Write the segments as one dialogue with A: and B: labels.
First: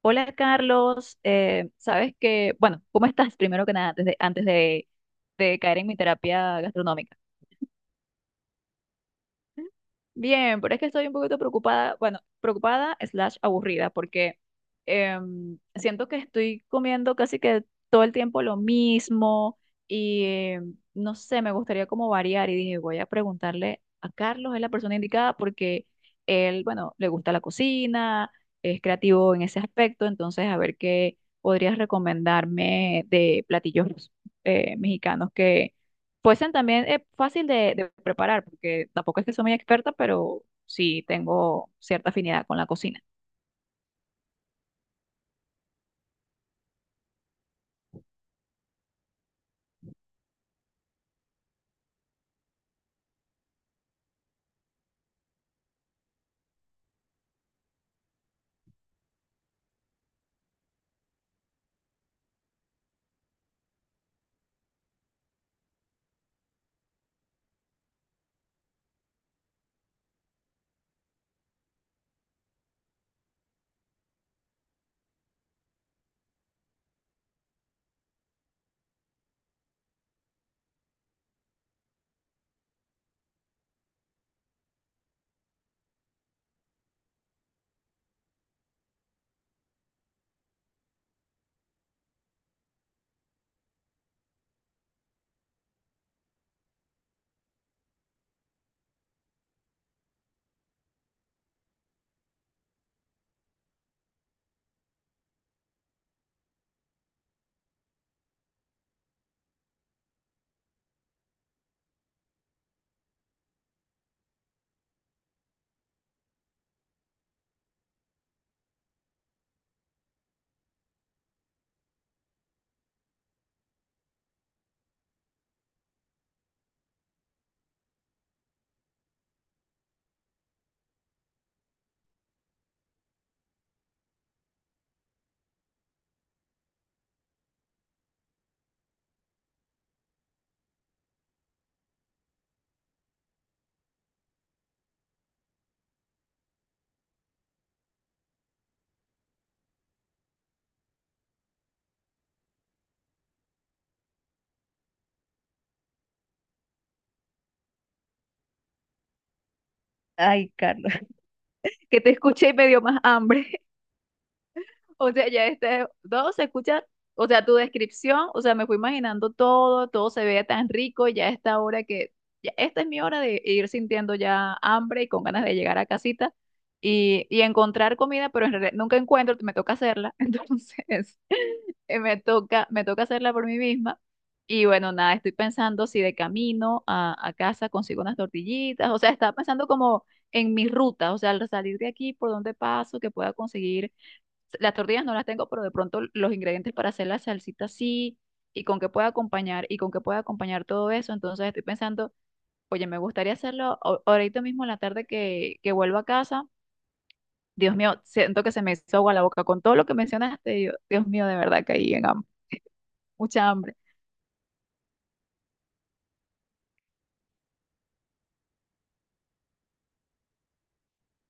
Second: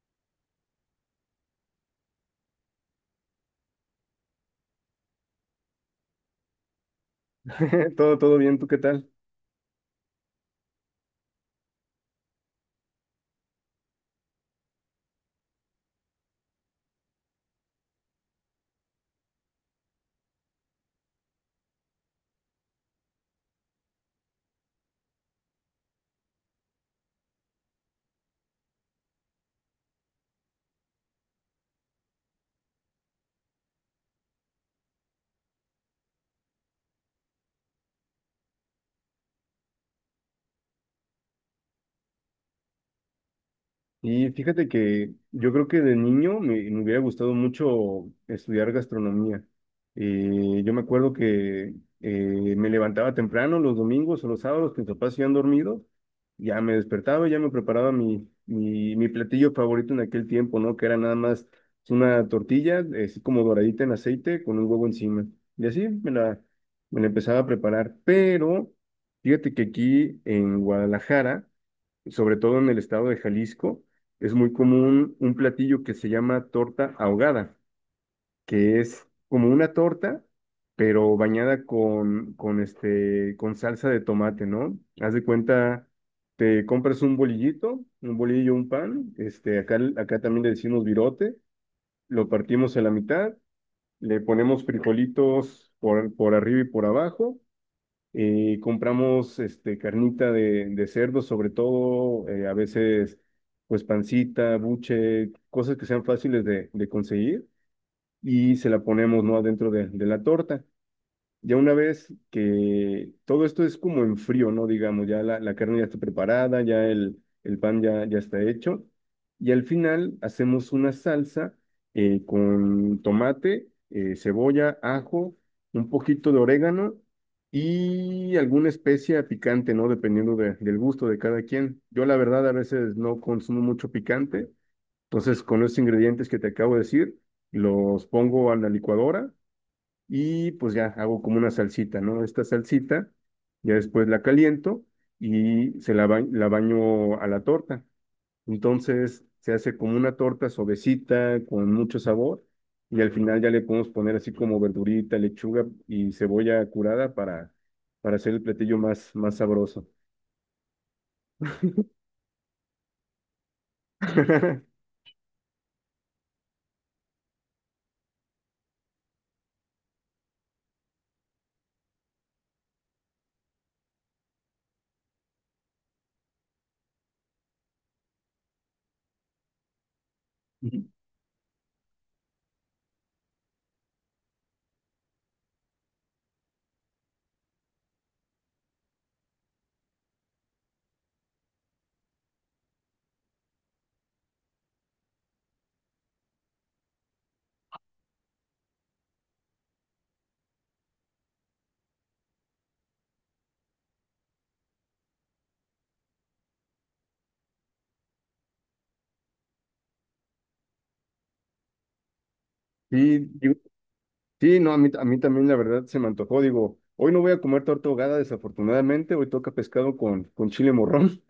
A: Hola, Carlos. Sabes que, bueno, ¿cómo estás primero que nada antes de, de caer en mi terapia gastronómica?
B: Todo bien, ¿tú qué tal?
A: Bien, pero es que estoy un poquito preocupada, bueno, preocupada slash aburrida, porque siento que estoy comiendo casi que todo el tiempo lo mismo, y no sé, me gustaría como variar, y dije, voy a preguntarle a Carlos, es la persona indicada porque él, bueno, le gusta la cocina, es creativo en ese aspecto. Entonces, a ver qué podrías recomendarme de platillos mexicanos. Poison también es fácil de preparar, porque tampoco es que soy muy experta, pero sí tengo cierta afinidad con la cocina.
B: Y fíjate que yo creo que de niño me hubiera gustado mucho estudiar gastronomía. Yo me acuerdo que me levantaba temprano los domingos o los sábados que mis papás se iban dormidos, ya me despertaba, y ya me preparaba mi platillo favorito en aquel tiempo, ¿no? Que era nada más una tortilla, así como doradita en aceite, con un huevo encima. Y así me la empezaba a preparar. Pero fíjate que aquí en Guadalajara, sobre todo en el estado de Jalisco, es muy común un platillo que se llama torta ahogada, que es como una torta, pero bañada este, con salsa de tomate, ¿no? Haz de cuenta, te compras un bolillito, un bolillo, un pan, este, acá, acá también le decimos virote, lo partimos a la mitad, le ponemos frijolitos por arriba y por abajo, y compramos este, carnita de cerdo, sobre todo, a veces, pues pancita, buche, cosas que sean fáciles de conseguir, y se la ponemos, ¿no? Adentro de la torta. Ya una vez que todo esto es como en frío, ¿no? Digamos, ya la carne ya está preparada, ya el pan ya, ya está hecho. Y al final hacemos una salsa con tomate, cebolla, ajo, un poquito de orégano y alguna especia picante, ¿no? Dependiendo de- del gusto de cada quien. Yo la verdad a veces no consumo mucho picante, entonces con los ingredientes que te acabo de decir, los pongo a la licuadora y pues ya hago como una salsita, ¿no? Esta salsita, ya después la caliento y se la, ba- la baño a la torta. Entonces se hace como una torta suavecita, con mucho sabor, y al final ya le podemos poner así como verdurita, lechuga y cebolla curada para hacer el platillo más sabroso.
A: Ay, Carlos. Que te escuché y me dio más hambre. O sea, ya este, todo se escucha, o sea, tu descripción, o sea, me fui imaginando todo, todo se veía tan rico. Y ya esta hora que, ya esta es mi hora de ir sintiendo ya hambre y con ganas de llegar a casita y encontrar comida, pero en realidad nunca encuentro, me toca hacerla. Entonces, me toca hacerla por mí misma. Y bueno, nada, estoy pensando si de camino a casa consigo unas tortillitas. O sea, estaba pensando como en mi ruta, o sea, al salir de aquí, por dónde paso, que pueda conseguir. Las tortillas no las tengo, pero de pronto los ingredientes para hacer la salsita sí, y con qué pueda acompañar, y con qué pueda acompañar todo eso. Entonces estoy pensando, oye, me gustaría hacerlo ahorita mismo en la tarde que vuelvo a casa. Dios mío, siento que se me hizo agua la boca con todo lo que mencionaste. Dios mío, de verdad caí en hambre,
B: Sí,
A: mucha
B: digo-
A: hambre.
B: sí, no, a mí también la verdad se me antojó, digo, hoy no voy a comer torta ahogada desafortunadamente, hoy toca pescado con chile morrón.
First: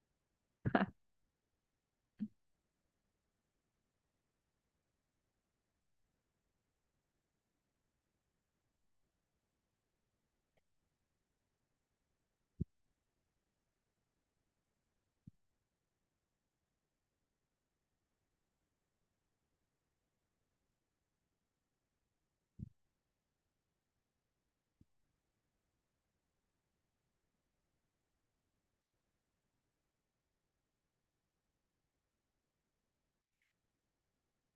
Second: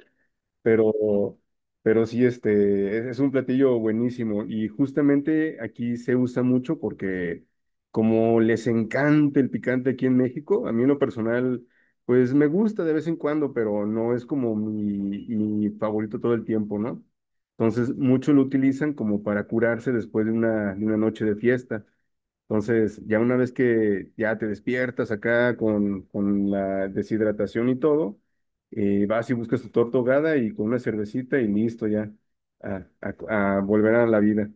B: pero, pero sí, este, es un platillo buenísimo y justamente aquí se usa mucho porque como les encanta el picante aquí en México, a mí en lo personal, pues me gusta de vez en cuando, pero no es como mi favorito todo el tiempo, ¿no? Entonces, muchos lo utilizan como para curarse después de una noche de fiesta. Entonces, ya una vez que ya te despiertas acá con la deshidratación y todo, vas y buscas tu torta ahogada y con una cervecita y listo ya a volver a la vida.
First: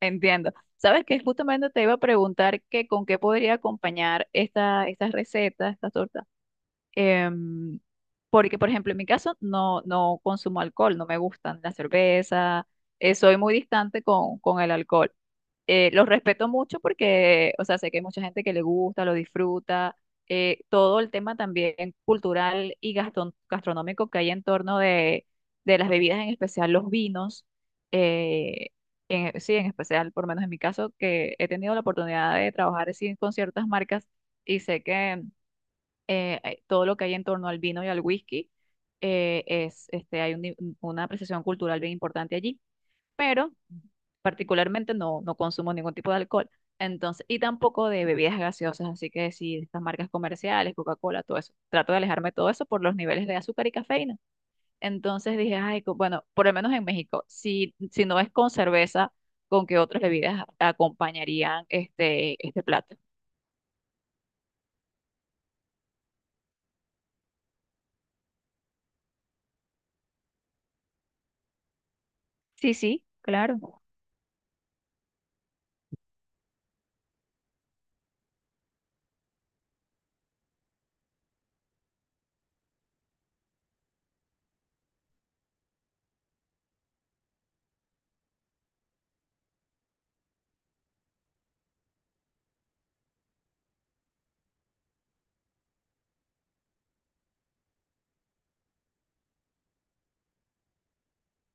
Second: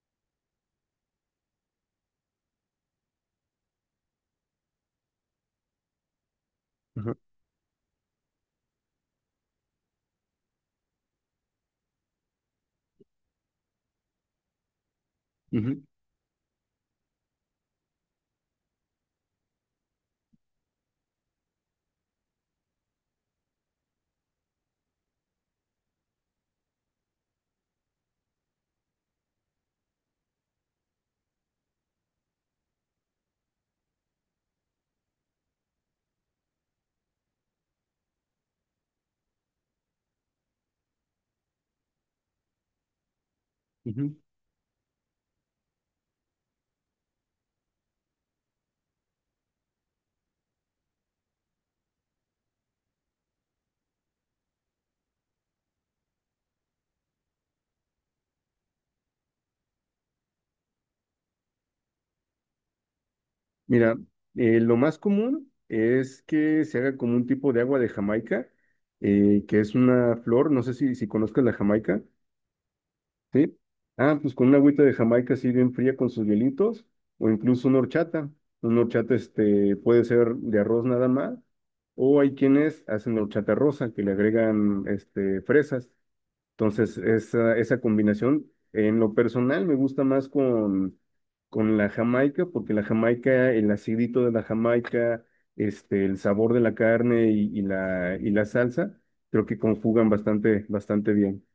A: Entiendo. Sabes que justamente te iba a preguntar que con qué podría acompañar estas recetas, estas tortas.
B: Ajá,
A: Em, Porque, por ejemplo, en mi caso no consumo alcohol, no me gustan la cerveza, soy muy distante con el alcohol.
B: ujú,
A: Los respeto mucho porque, o sea, sé que hay mucha gente que le gusta, lo disfruta. Todo el tema también cultural y gastronómico que hay en torno de las bebidas, en especial los vinos. eh, sí, en especial, por lo menos en mi caso, que he tenido la oportunidad de trabajar así con ciertas marcas, y sé que todo lo que hay en torno al vino y al whisky es, este, hay un ni- una apreciación cultural bien importante allí, pero
B: ujú.
A: particularmente no consumo ningún tipo de alcohol. Entonces, y tampoco de bebidas gaseosas, así que sí, estas marcas comerciales, Coca-Cola, todo eso. Trato de alejarme de todo eso por los niveles de azúcar y cafeína. Entonces dije, ay, bueno, por lo menos en México, si no es con cerveza, ¿con qué otras bebidas acompañarían este plato?
B: Mira, lo más común es que se haga como un tipo de agua de Jamaica, que es una flor, no sé si, si conozcas la Jamaica.
A: Sí, sí,
B: Sí.
A: claro.
B: Ah, pues con una agüita de Jamaica así bien fría con sus hielitos, o incluso una horchata. Una horchata este, puede ser de arroz nada más, o hay quienes hacen horchata rosa, que le agregan este, fresas. Entonces, esa combinación, en lo personal, me gusta más con la Jamaica, porque la Jamaica, el acidito de la Jamaica, este, el sabor de la carne y la salsa, creo que conjugan bastante, bastante bien.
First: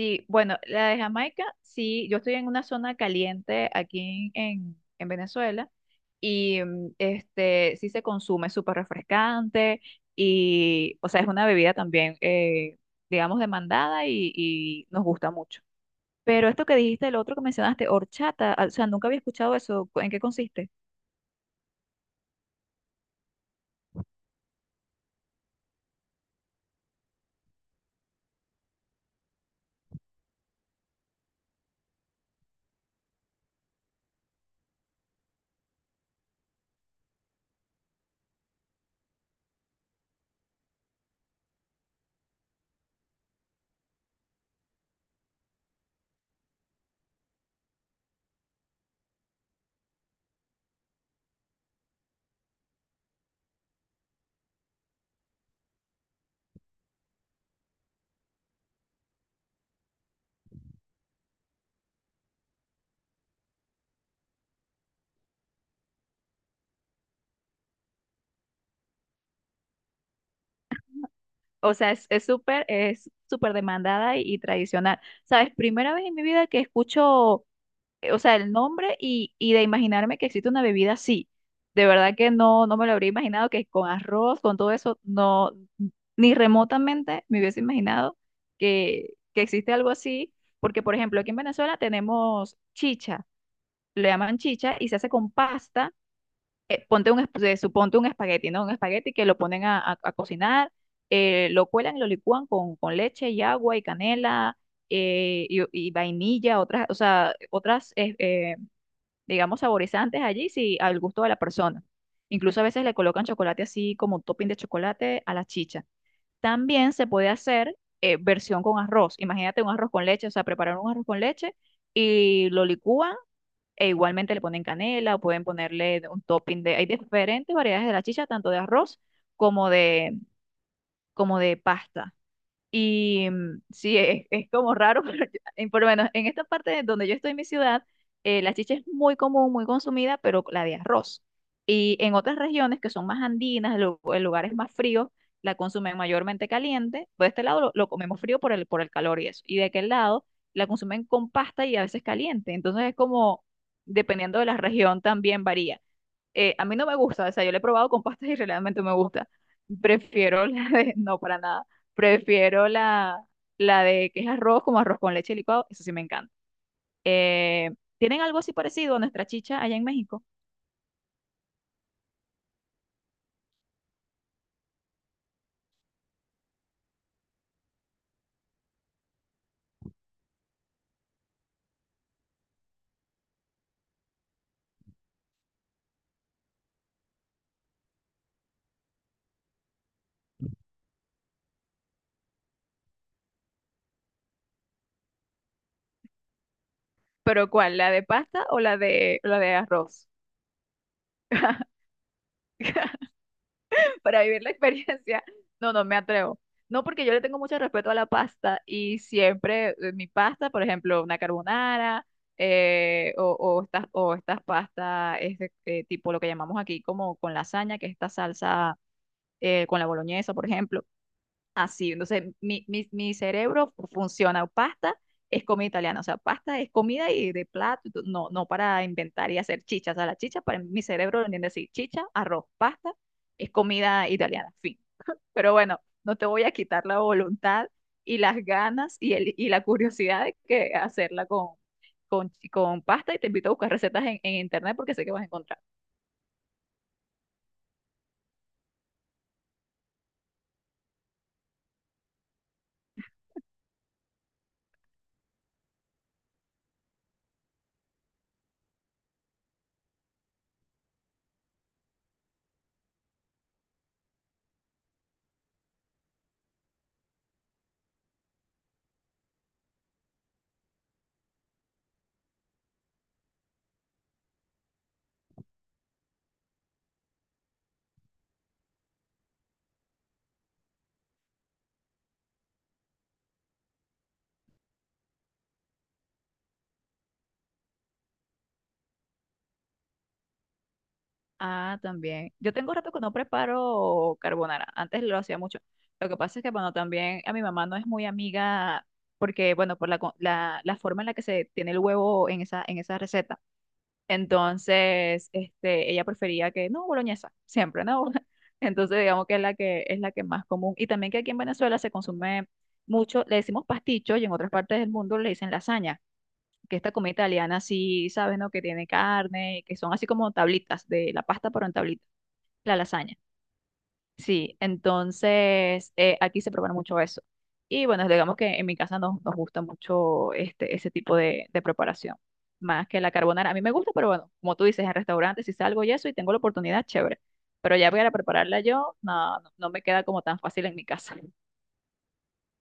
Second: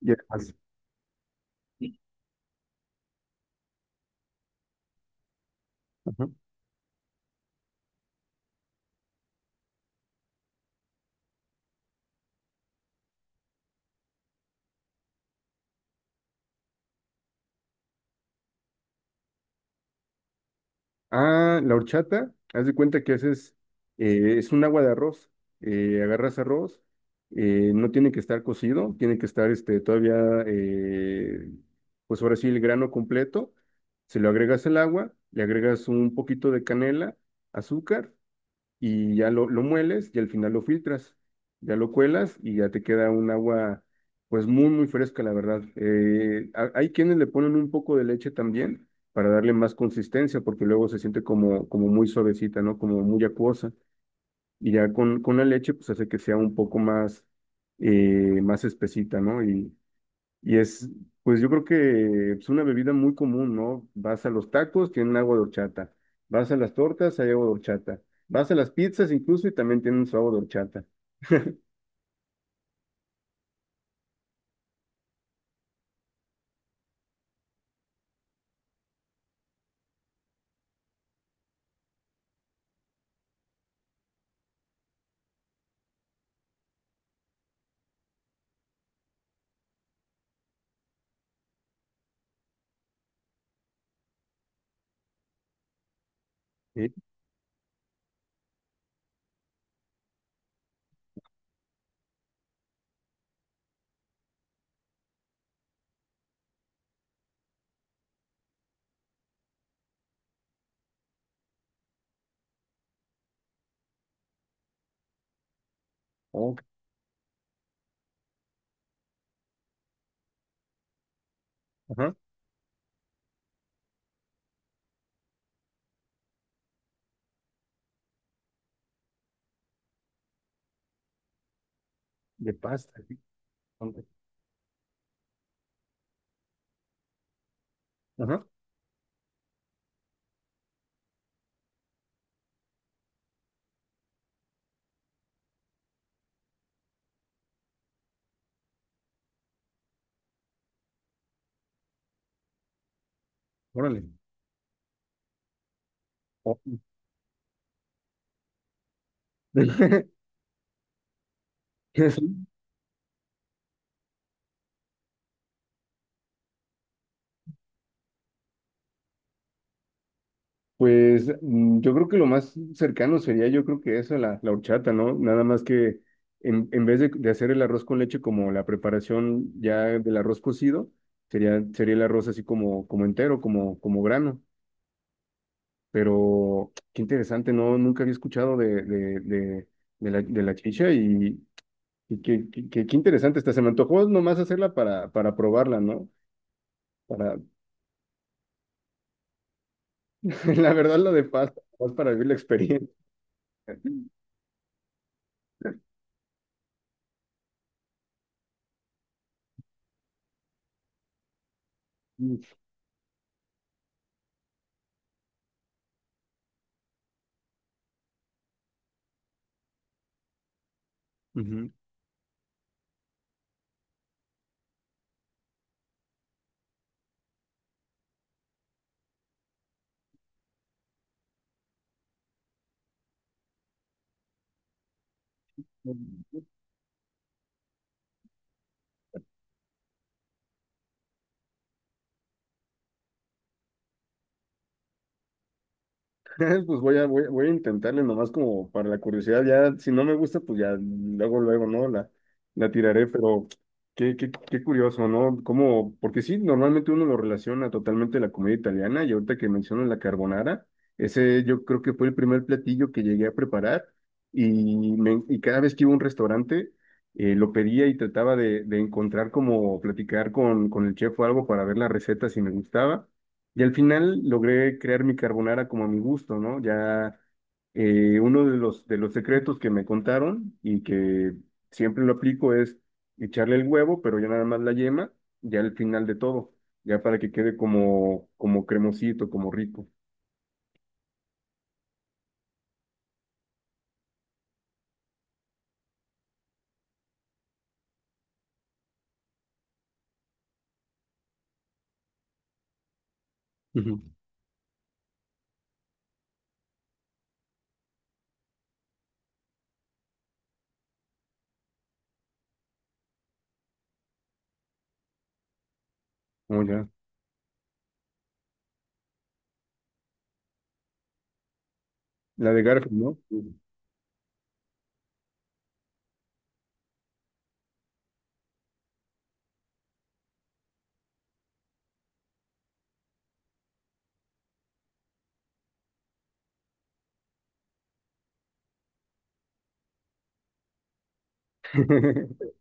B: Y además-
A: bueno, la de Jamaica, sí, yo estoy en una zona caliente aquí en Venezuela,
B: Ajá.
A: y este sí se consume súper refrescante, y, o sea, es una bebida también, digamos, demandada y nos gusta mucho. Pero esto que dijiste, el otro que mencionaste, horchata, ah, o sea, nunca había escuchado eso, ¿en qué consiste?
B: Ah, la horchata, haz de cuenta que haces, es un agua de arroz, agarras arroz, no tiene que estar cocido, tiene que estar este, todavía, eh, pues ahora sí, el grano completo, se lo agregas el agua, le agregas un poquito de canela, azúcar lo mueles y al final lo filtras, ya lo cuelas y ya te queda un agua pues muy muy fresca la verdad. Ha- hay quienes le ponen un poco de leche también para darle más consistencia porque luego se siente como, como muy suavecita, ¿no? Como muy acuosa y ya con la leche pues hace que sea un poco más, más espesita, ¿no? Y es, pues yo creo que es una bebida muy común, ¿no? Vas a los tacos, tienen agua de horchata. Vas a las tortas, hay agua de horchata. Vas a las pizzas incluso y también tienen su agua de horchata.
A: O sea, es súper demandada y tradicional. ¿Sabes? Primera vez en mi vida que escucho, o sea, el nombre, y de imaginarme que existe una bebida así. De verdad que no me lo habría imaginado, que con arroz, con todo eso, no, ni remotamente me hubiese imaginado que existe algo así. Porque, por ejemplo, aquí en Venezuela tenemos chicha, le llaman chicha y se hace con pasta. eh,
B: Sí.
A: ponte un, esp- eh, suponte un espagueti, ¿no? Un espagueti que lo ponen a cocinar, lo cuelan y lo licúan con leche y agua y canela, y vainilla, otras, o sea, otras, digamos, saborizantes allí, sí, al gusto de la persona. Incluso a veces le colocan chocolate así como un topping de chocolate a la chicha.
B: Ok.
A: También se puede hacer versión con arroz. Imagínate un arroz con leche, o sea, preparar un arroz con leche,
B: Ajá.
A: y lo licúan, e igualmente le ponen canela, o pueden ponerle un topping de. Hay diferentes variedades de la chicha, tanto de arroz como de, como de pasta.
B: De pasta. Sí.
A: Y
B: Ok.
A: sí, es como raro, pero por lo menos en esta parte donde yo estoy en mi ciudad,
B: Ajá.
A: la chicha es muy común, muy consumida, pero la de arroz. Y en otras regiones que son más andinas, en lugares más fríos, la consumen mayormente caliente. Por este lado lo comemos frío por el calor y eso. Y de aquel lado la consumen con pasta y a veces caliente. Entonces es como,
B: Órale.
A: dependiendo de la región, también varía. eh,
B: Oh.
A: a mí no me gusta, o sea, yo la he probado con pastas y realmente me gusta. Prefiero la de, no, para nada,
B: Es
A: prefiero la de que es arroz, como arroz con leche licuado. Eso sí me encanta. Eh, ¿Tienen algo así parecido a nuestra chicha allá en México?
B: pues mm, yo creo que lo más cercano sería, yo creo que eso, la horchata, ¿no? Nada más que en vez de hacer el arroz con leche como la preparación ya del arroz cocido, sería el arroz así como, como entero, como, como grano. Pero qué interesante, ¿no? Nunca había escuchado de la chicha y qué, qué, qué- qué interesante está. Se me antojó nomás hacerla para probarla, ¿no? Para,
A: ¿Pero cuál? ¿La de pasta o la de arroz?
B: la verdad, lo de pasta, más para vivir la experiencia.
A: Para vivir la experiencia, no, no me atrevo. No, porque yo le tengo mucho respeto a la pasta, y siempre mi pasta, por ejemplo, una carbonara, o estas pastas, este, tipo lo que llamamos aquí como con lasaña, que es esta salsa, con la boloñesa, por ejemplo
B: Ujú.
A: así. Entonces, mi cerebro funciona. Pasta es comida italiana, o sea, pasta es comida y de plato, y todo, no, no para inventar y hacer chichas. O sea, la chicha, para mi cerebro lo entiende así, chicha, arroz, pasta, es comida italiana, fin. Pero bueno, no te voy a quitar la voluntad y las ganas y la curiosidad de que hacerla con pasta, y te invito a buscar recetas en internet porque sé que vas a encontrar.
B: Pues voy a voy a intentarle nomás como para la curiosidad, ya si no me gusta, pues ya luego, luego, ¿no? La tiraré, pero qué, qué, qué curioso, ¿no? Como, porque sí, normalmente uno lo relaciona totalmente a la comida italiana y ahorita que mencionas la carbonara, ese yo creo que fue el primer platillo que llegué a preparar y cada vez que iba a un restaurante lo pedía y trataba de encontrar como platicar con el chef o algo para ver la receta si me gustaba. Y al final logré crear mi carbonara como a mi gusto, ¿no? Ya uno de los secretos que me contaron y que siempre lo aplico es echarle el huevo, pero ya nada más la yema, ya al final de todo, ya para que quede como, como cremosito, como rico.
A: Ah, también. Yo tengo rato que no preparo carbonara. Antes lo hacía mucho. Lo que pasa es que, bueno, también a mi mamá no es muy amiga porque, bueno, por la forma en la que se tiene el huevo en esa receta.
B: Ujú.
A: Entonces, este, ella prefería que, no, boloñesa, siempre, ¿no? Entonces, digamos que es la que más común. Y también que aquí en Venezuela se consume mucho, le decimos pasticho, y en otras partes del mundo le dicen lasaña.
B: Como
A: Que
B: ya,
A: esta comida italiana, sí, sabes, ¿no? Que tiene carne, que son así como tablitas de la pasta, pero en tablitas.
B: la de
A: La
B: Garfield,
A: lasaña,
B: ¿no?
A: sí. Entonces, aquí se prepara mucho eso. Y bueno, digamos que en mi casa nos gusta mucho este, ese tipo de preparación, más que la carbonara. A mí me gusta, pero bueno, como tú dices, en restaurantes, si salgo y eso y tengo la oportunidad, chévere. Pero ya para prepararla yo, no, no, no me queda como tan fácil en mi casa.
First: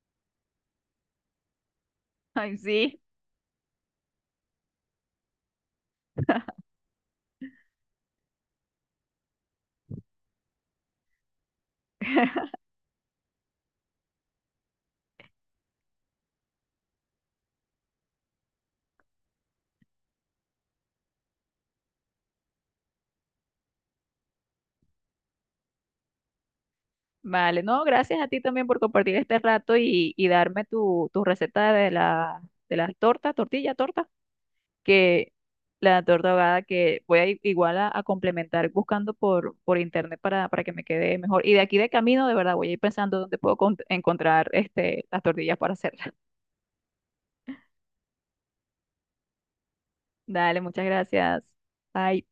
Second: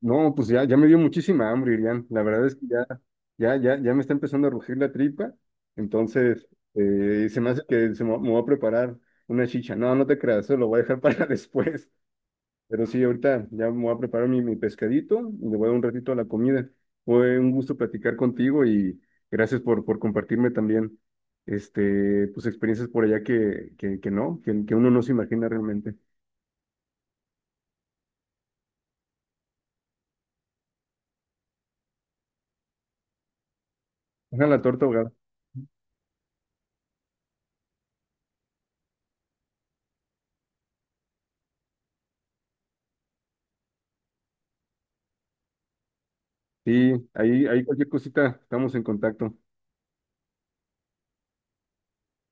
B: No, pues ya, ya me dio muchísima hambre, Irian. La verdad es
A: Ay,
B: que
A: sí.
B: ya me está empezando a rugir la tripa. Entonces, se me hace que me voy a preparar una chicha. No, no te creas, eso lo voy a dejar para después. Pero sí, ahorita ya me voy a preparar mi pescadito y le voy a dar un ratito a la comida. Fue un gusto platicar contigo y gracias por compartirme también este, pues experiencias por allá que no, que uno no se imagina realmente.
A: Vale, no, gracias a ti también por compartir este rato y darme tu receta de la torta, tortilla, torta.
B: Ojalá la torta ahogada.
A: Que la torta ahogada que voy a igual a complementar buscando por internet para que me quede mejor. Y de aquí de camino, de verdad, voy a ir pensando dónde puedo encontrar este, las tortillas para hacerlas.
B: Sí, ahí cualquier cosita, estamos en contacto.
A: Dale, muchas gracias. Bye.